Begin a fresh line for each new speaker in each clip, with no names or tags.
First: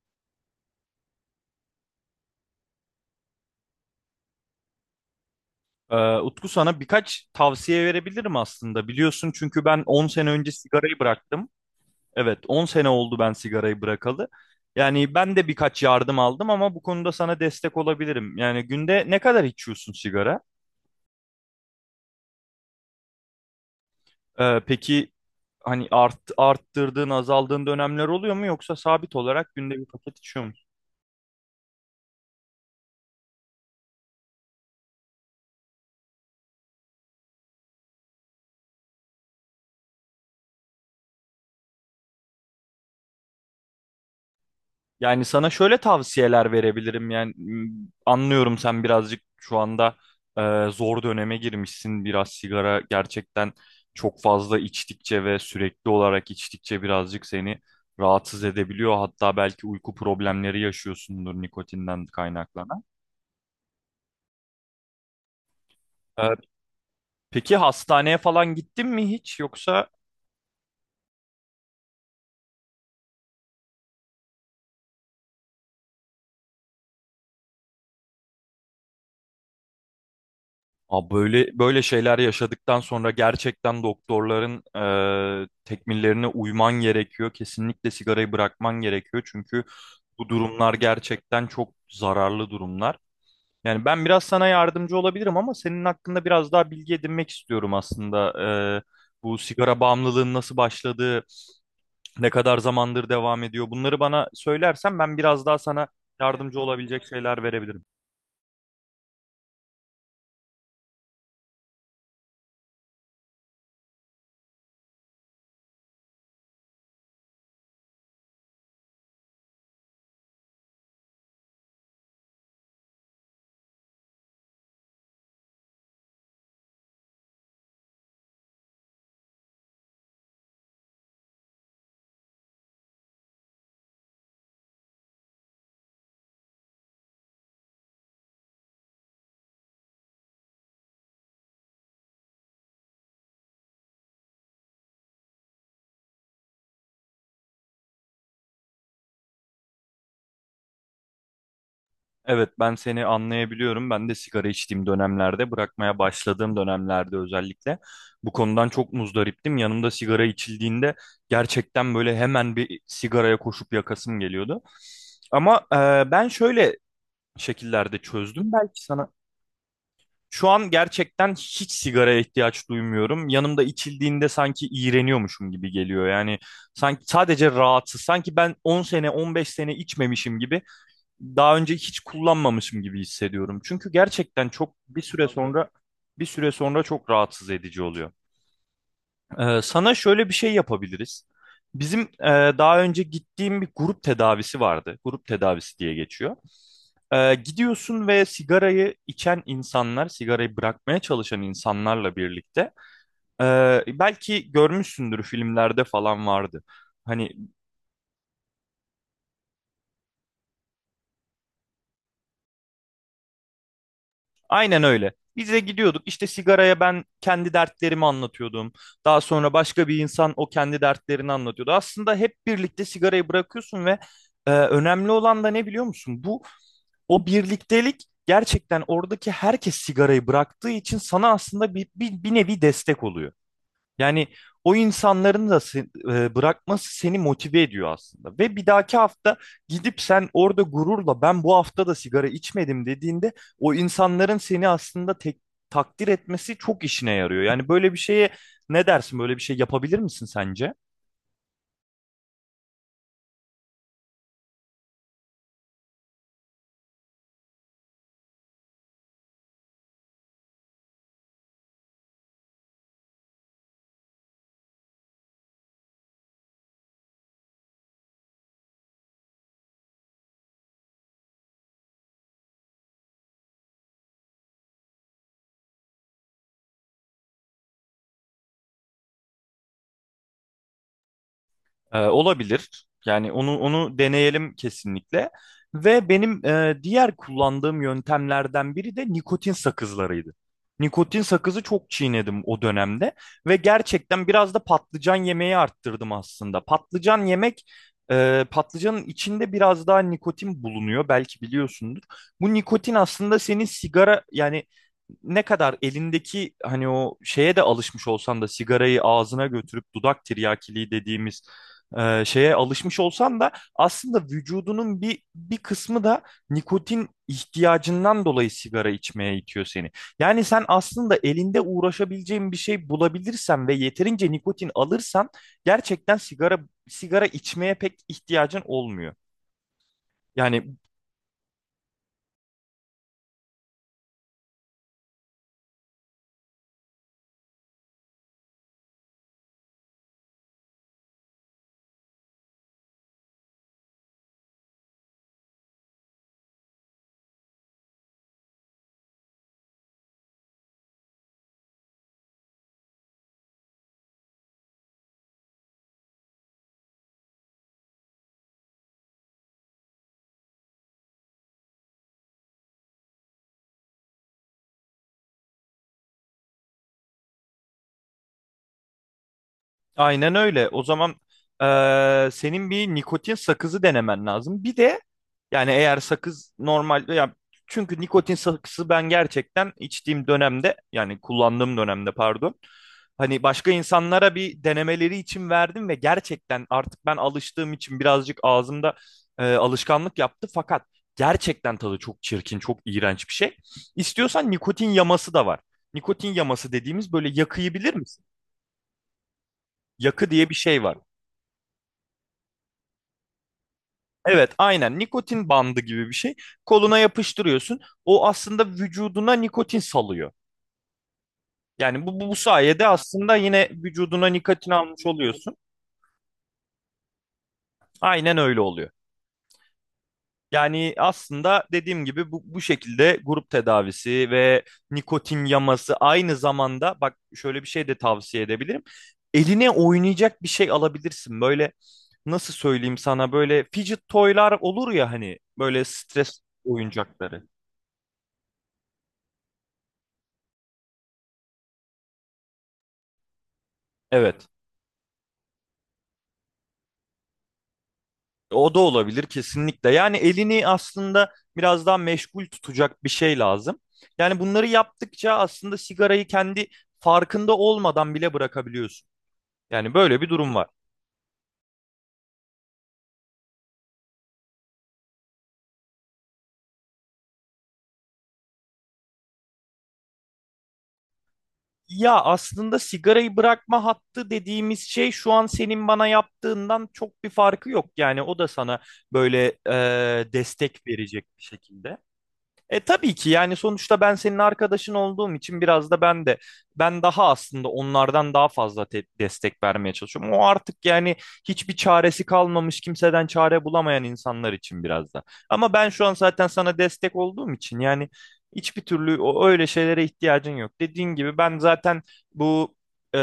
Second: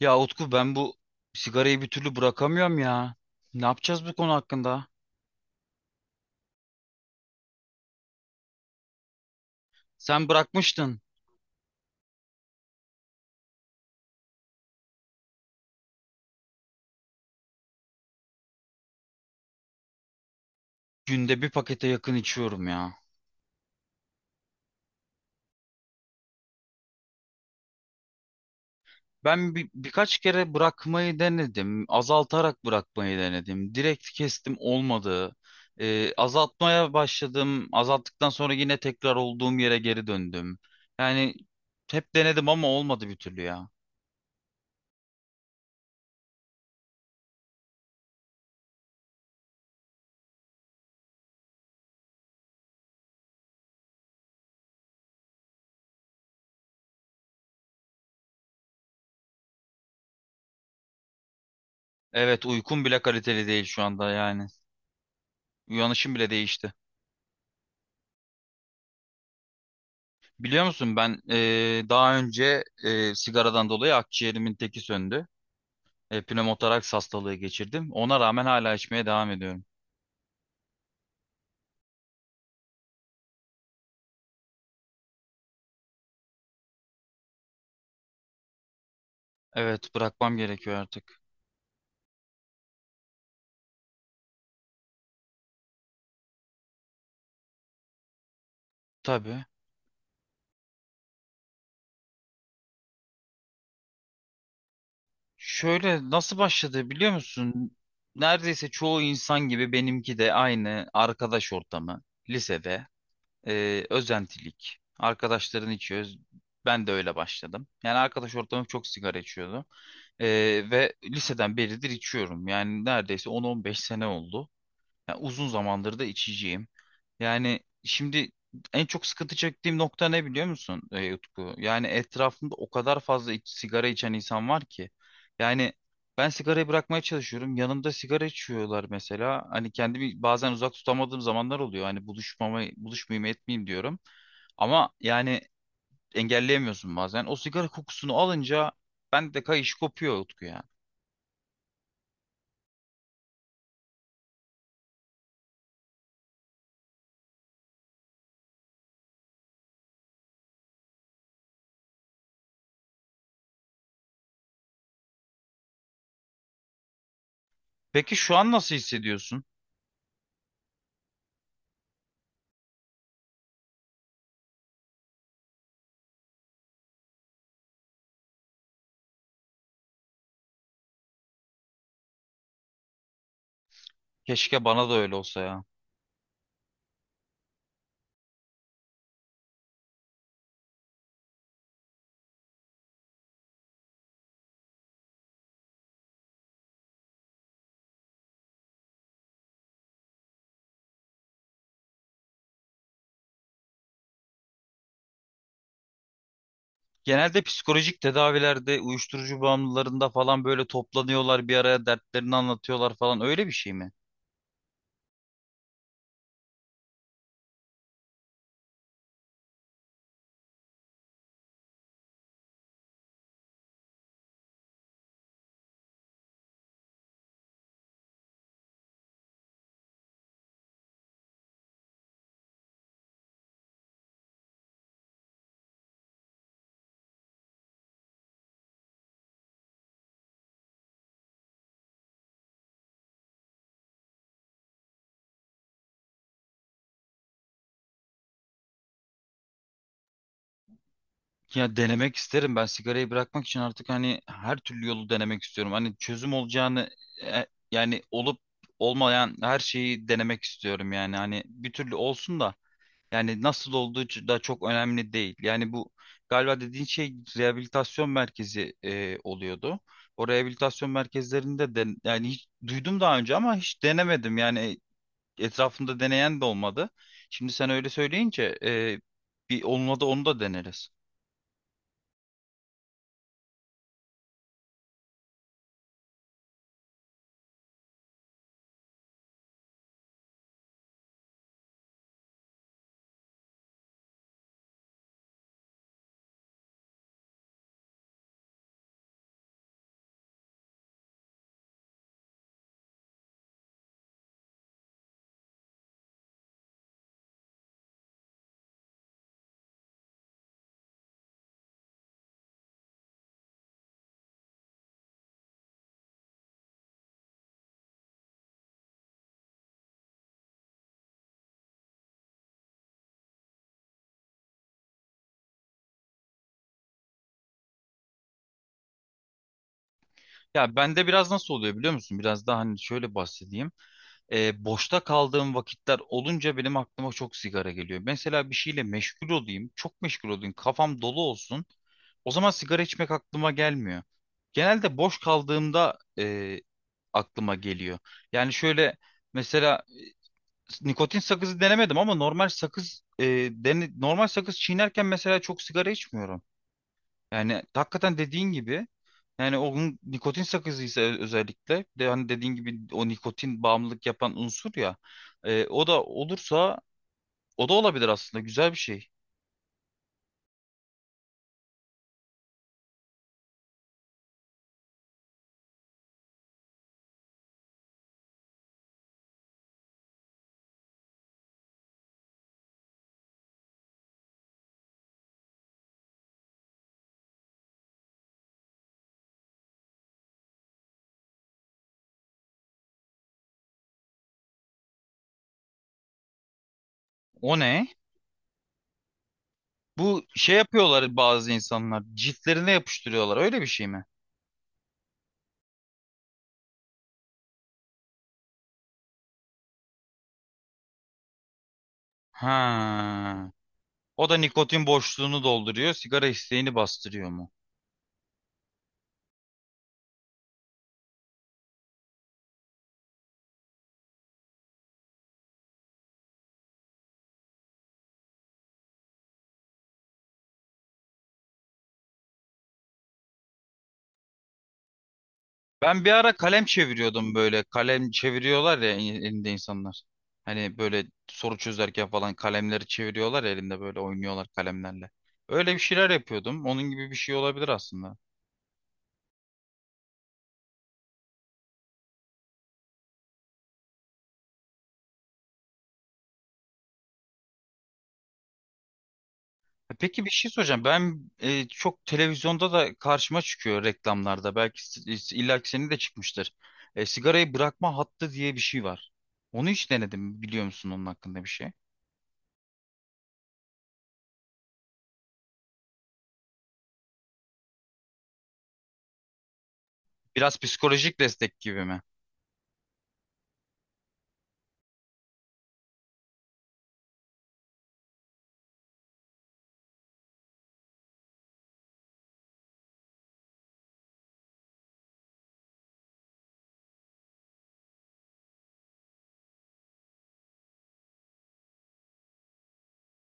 Ya Utku ben bu sigarayı bir türlü bırakamıyorum ya. Ne yapacağız bu konu hakkında?
Utku sana birkaç tavsiye verebilirim aslında. Biliyorsun çünkü ben 10
Sen
sene önce sigarayı
bırakmıştın.
bıraktım. Evet, 10 sene oldu ben sigarayı bırakalı. Yani ben de birkaç yardım aldım ama bu konuda sana destek olabilirim. Yani günde ne kadar içiyorsun sigara?
Günde bir pakete yakın içiyorum ya.
Peki hani arttırdığın, azaldığın dönemler oluyor mu yoksa sabit
Ben
olarak günde bir
birkaç
paket içiyor.
kere bırakmayı denedim. Azaltarak bırakmayı denedim. Direkt kestim olmadı. Azaltmaya başladım. Azalttıktan sonra yine tekrar olduğum yere geri döndüm. Yani hep denedim ama olmadı bir türlü ya.
Yani sana şöyle tavsiyeler verebilirim. Anlıyorum, sen birazcık şu anda zor döneme girmişsin. Biraz sigara gerçekten çok fazla içtikçe ve sürekli olarak içtikçe birazcık seni rahatsız edebiliyor. Hatta belki uyku problemleri yaşıyorsundur nikotinden
Evet, uykum
kaynaklanan.
bile kaliteli değil şu anda yani. Uyanışım bile
E,
değişti.
peki hastaneye falan gittin mi hiç yoksa?
Biliyor musun ben daha önce sigaradan dolayı akciğerimin teki söndü. Pnömotoraks hastalığı geçirdim. Ona rağmen hala içmeye devam ediyorum.
Abi böyle böyle şeyler yaşadıktan sonra gerçekten doktorların tekmillerine uyman gerekiyor. Kesinlikle sigarayı bırakman gerekiyor. Çünkü
Evet,
bu
bırakmam
durumlar
gerekiyor artık.
gerçekten çok zararlı durumlar. Yani ben biraz sana yardımcı olabilirim ama senin hakkında biraz daha bilgi edinmek istiyorum aslında. Bu
Tabii.
sigara bağımlılığın nasıl başladığı, ne kadar zamandır devam ediyor. Bunları bana söylersen ben biraz daha sana
Şöyle nasıl
yardımcı
başladı
olabilecek
biliyor
şeyler
musun?
verebilirim.
Neredeyse çoğu insan gibi benimki de aynı arkadaş ortamı. Lisede özentilik. Arkadaşların içiyoruz. Ben de öyle başladım. Yani arkadaş ortamım çok sigara içiyordu. Ve liseden beridir içiyorum. Yani neredeyse 10-15 sene oldu. Ya uzun zamandır da içiciyim. Yani şimdi en çok sıkıntı çektiğim nokta ne biliyor musun Utku? Yani etrafımda o kadar fazla sigara içen insan var ki. Yani ben sigarayı bırakmaya çalışıyorum. Yanımda sigara içiyorlar mesela. Hani kendimi bazen uzak tutamadığım zamanlar oluyor. Hani buluşmayayım etmeyeyim diyorum. Ama yani engelleyemiyorsun bazen. O sigara kokusunu alınca bende de kayış kopuyor Utku ya.
Evet, ben seni anlayabiliyorum. Ben de sigara içtiğim dönemlerde, bırakmaya başladığım dönemlerde özellikle bu konudan çok muzdariptim. Yanımda sigara içildiğinde gerçekten böyle hemen bir sigaraya koşup yakasım geliyordu. Ama ben şöyle şekillerde
Peki şu
çözdüm.
an nasıl
Belki sana.
hissediyorsun?
Şu an gerçekten hiç sigaraya ihtiyaç duymuyorum. Yanımda içildiğinde sanki iğreniyormuşum gibi geliyor. Yani sanki sadece rahatsız. Sanki ben 10 sene, 15 sene içmemişim gibi, daha önce hiç kullanmamışım gibi hissediyorum. Çünkü gerçekten
Keşke
çok
bana da
bir
öyle
süre
olsa ya.
sonra, bir süre sonra çok rahatsız edici oluyor. Sana şöyle bir şey yapabiliriz. Bizim daha önce gittiğim bir grup tedavisi vardı. Grup tedavisi diye geçiyor. Gidiyorsun ve sigarayı içen insanlar, sigarayı bırakmaya çalışan insanlarla birlikte e, belki görmüşsündür, filmlerde falan vardı. Hani
Genelde psikolojik tedavilerde, uyuşturucu bağımlılarında falan böyle toplanıyorlar bir araya, dertlerini anlatıyorlar falan, öyle bir şey mi?
aynen öyle. Biz de gidiyorduk. İşte sigaraya ben kendi dertlerimi anlatıyordum. Daha sonra başka bir insan o kendi dertlerini anlatıyordu. Aslında hep birlikte sigarayı bırakıyorsun ve önemli olan da ne biliyor musun? Bu o birliktelik, gerçekten oradaki herkes sigarayı bıraktığı için sana aslında bir nevi destek oluyor. Yani o insanların da bırakması seni motive ediyor aslında. Ve bir dahaki hafta gidip sen orada gururla ben bu hafta da sigara içmedim dediğinde o insanların seni aslında takdir etmesi çok işine yarıyor. Yani böyle bir şeye ne dersin? Böyle bir şey yapabilir misin sence?
Ya denemek isterim, ben sigarayı bırakmak için artık hani her türlü yolu denemek istiyorum. Hani çözüm olacağını e, yani olup olmayan her şeyi denemek istiyorum yani, hani bir türlü olsun da. Yani nasıl olduğu da çok önemli değil. Yani bu galiba dediğin şey rehabilitasyon merkezi oluyordu. O rehabilitasyon merkezlerinde de yani, hiç duydum daha önce ama hiç denemedim. Yani etrafımda deneyen de olmadı. Şimdi sen öyle söyleyince bir onunla da onu da deneriz.
Olabilir. Yani onu deneyelim kesinlikle. Ve benim diğer kullandığım yöntemlerden biri de nikotin sakızlarıydı. Nikotin sakızı çok çiğnedim o dönemde ve gerçekten biraz da patlıcan yemeği arttırdım aslında. Patlıcanın içinde biraz daha nikotin bulunuyor, belki biliyorsundur. Bu nikotin aslında senin sigara, yani ne kadar elindeki hani o şeye de alışmış olsan da, sigarayı ağzına götürüp dudak tiryakiliği dediğimiz şeye alışmış olsan da aslında vücudunun bir kısmı da nikotin ihtiyacından dolayı sigara içmeye itiyor seni. Yani sen aslında elinde uğraşabileceğin bir şey bulabilirsen ve yeterince nikotin alırsan gerçekten sigara içmeye pek ihtiyacın olmuyor.
Ya
Yani
bende biraz nasıl oluyor biliyor musun? Biraz daha hani şöyle bahsedeyim. Boşta kaldığım vakitler olunca benim aklıma çok sigara geliyor. Mesela bir şeyle meşgul olayım, çok meşgul olayım, kafam dolu olsun. O zaman sigara içmek aklıma gelmiyor. Genelde boş kaldığımda aklıma geliyor. Yani şöyle, mesela nikotin sakızı denemedim ama normal sakız normal sakız çiğnerken mesela çok sigara içmiyorum. Yani hakikaten dediğin gibi, yani onun nikotin sakızıysa özellikle, bir de hani dediğin gibi o nikotin bağımlılık yapan unsur ya, o da olursa o da olabilir aslında, güzel bir şey.
aynen öyle. O zaman senin bir nikotin sakızı denemen lazım. Bir de yani eğer sakız normal, ya çünkü nikotin sakızı ben gerçekten içtiğim dönemde, yani kullandığım dönemde pardon, hani başka insanlara bir denemeleri için verdim ve gerçekten artık ben alıştığım için birazcık ağzımda alışkanlık yaptı, fakat gerçekten tadı çok çirkin, çok iğrenç bir şey. İstiyorsan nikotin yaması da var. Nikotin yaması dediğimiz böyle
O
yakıyı
ne?
bilir misin?
Bu
Yakı diye bir
şey
şey var.
yapıyorlar bazı insanlar, ciltlerine yapıştırıyorlar, öyle bir şey mi?
Evet, aynen nikotin bandı gibi bir şey. Koluna yapıştırıyorsun. O aslında vücuduna nikotin salıyor. Yani bu sayede aslında
Ha.
yine vücuduna
O da
nikotin
nikotin
almış
boşluğunu
oluyorsun.
dolduruyor, sigara isteğini bastırıyor.
Aynen öyle oluyor. Yani aslında dediğim gibi bu şekilde grup tedavisi ve nikotin yaması, aynı zamanda bak şöyle bir şey de tavsiye edebilirim. Eline oynayacak bir şey alabilirsin. Böyle nasıl söyleyeyim sana, böyle fidget toylar olur ya, hani böyle
Ben bir ara
stres
kalem çeviriyordum
oyuncakları.
böyle. Kalem çeviriyorlar ya, elinde insanlar. Hani böyle soru çözerken falan kalemleri çeviriyorlar ya, elinde böyle oynuyorlar
Evet.
kalemlerle. Öyle bir şeyler yapıyordum. Onun gibi bir şey olabilir aslında.
O da olabilir kesinlikle. Yani elini aslında biraz daha meşgul tutacak bir şey lazım. Yani bunları yaptıkça aslında sigarayı kendi farkında olmadan bile bırakabiliyorsun. Yani böyle
Peki,
bir
bir şey
durum var.
soracağım. Ben çok televizyonda da karşıma çıkıyor reklamlarda. Belki illa ki senin de çıkmıştır. Sigarayı bırakma hattı diye bir şey var. Onu hiç denedim mi? Biliyor musun onun hakkında bir şey?
Ya aslında sigarayı bırakma hattı dediğimiz şey, şu an senin bana yaptığından çok bir farkı yok. Yani o da sana böyle
Biraz
destek
psikolojik
verecek bir
destek gibi
şekilde.
mi?
E tabii ki, yani sonuçta ben senin arkadaşın olduğum için biraz da ben de ben daha aslında onlardan daha fazla destek vermeye çalışıyorum. O artık yani hiçbir çaresi kalmamış, kimseden çare bulamayan insanlar için biraz da. Ama ben şu an zaten sana destek olduğum için yani hiçbir türlü o öyle şeylere ihtiyacın yok. Dediğin gibi ben zaten bu e,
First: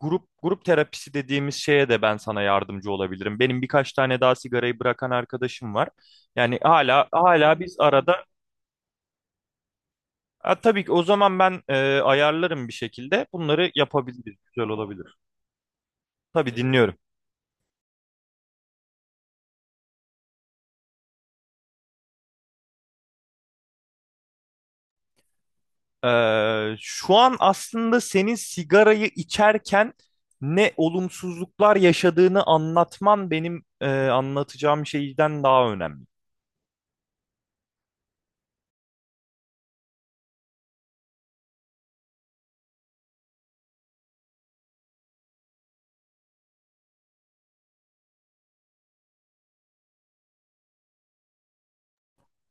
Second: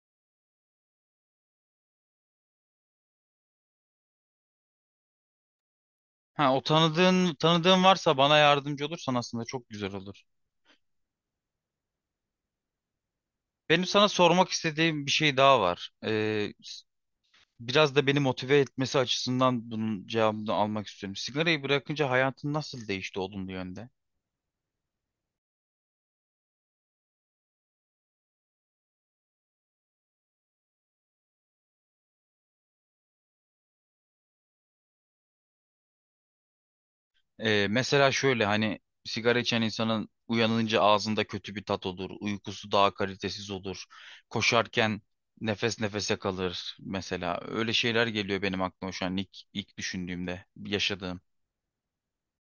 grup terapisi dediğimiz şeye de ben sana yardımcı olabilirim. Benim birkaç tane daha sigarayı bırakan arkadaşım var.
Ha,
Yani
o
hala
tanıdığın
hala biz
tanıdığın varsa
arada.
bana yardımcı olursan aslında çok güzel olur.
Ha, tabii ki, o zaman ben ayarlarım bir şekilde. Bunları
Benim sana
yapabiliriz.
sormak
Güzel
istediğim bir
olabilir.
şey daha var.
Tabii, dinliyorum.
Biraz da beni motive etmesi açısından bunun cevabını almak istiyorum. Sigarayı bırakınca hayatın nasıl değişti olumlu yönde?
Şu an aslında senin sigarayı içerken ne olumsuzluklar yaşadığını anlatman benim anlatacağım şeyden daha önemli.
Mesela şöyle, hani sigara içen insanın uyanınca ağzında kötü bir tat olur, uykusu daha kalitesiz olur, koşarken nefes nefese kalır mesela. Öyle şeyler geliyor benim aklıma şu an, ilk düşündüğümde yaşadığım.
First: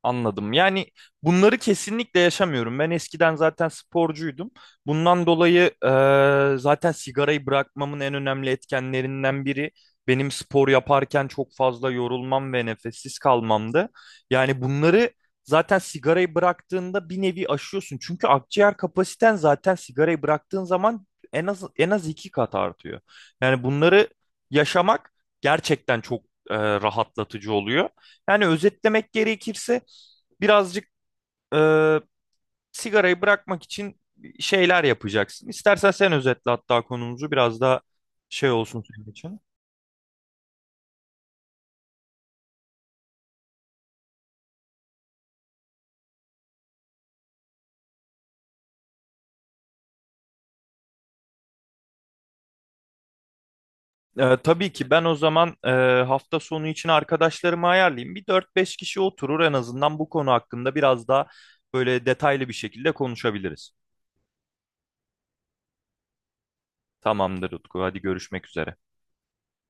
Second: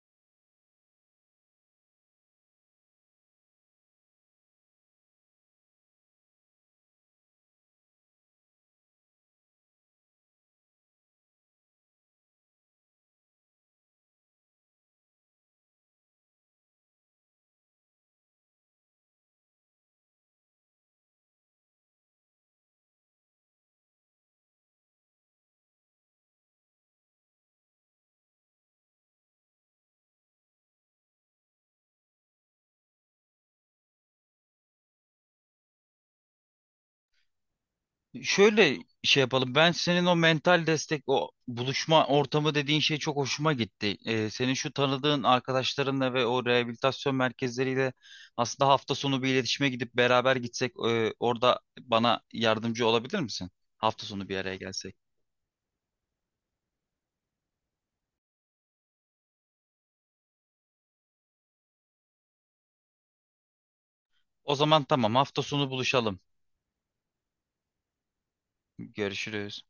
Anladım. Yani bunları kesinlikle yaşamıyorum. Ben eskiden zaten sporcuydum. Bundan dolayı zaten sigarayı bırakmamın en önemli etkenlerinden biri benim spor yaparken çok fazla yorulmam ve nefessiz kalmamdı. Yani bunları zaten sigarayı bıraktığında bir nevi aşıyorsun. Çünkü akciğer kapasiten zaten sigarayı bıraktığın zaman en az iki kat artıyor. Yani bunları yaşamak gerçekten çok rahatlatıcı oluyor. Yani özetlemek gerekirse birazcık e, sigarayı bırakmak için şeyler yapacaksın. İstersen sen özetle, hatta konumuzu biraz daha şey
Şöyle
olsun senin
şey
için.
yapalım. Ben senin o mental destek, o buluşma ortamı dediğin şey çok hoşuma gitti. Senin şu tanıdığın arkadaşlarınla ve o rehabilitasyon merkezleriyle aslında hafta sonu bir iletişime gidip beraber gitsek, orada bana yardımcı olabilir misin? Hafta sonu bir araya
Tabii ki,
gelsek.
ben o zaman hafta sonu için arkadaşlarımı ayarlayayım. Bir dört beş kişi oturur en azından, bu konu hakkında biraz daha böyle detaylı bir şekilde konuşabiliriz.
O zaman tamam, hafta sonu buluşalım.
Tamamdır Utku, hadi görüşmek üzere.
Görüşürüz.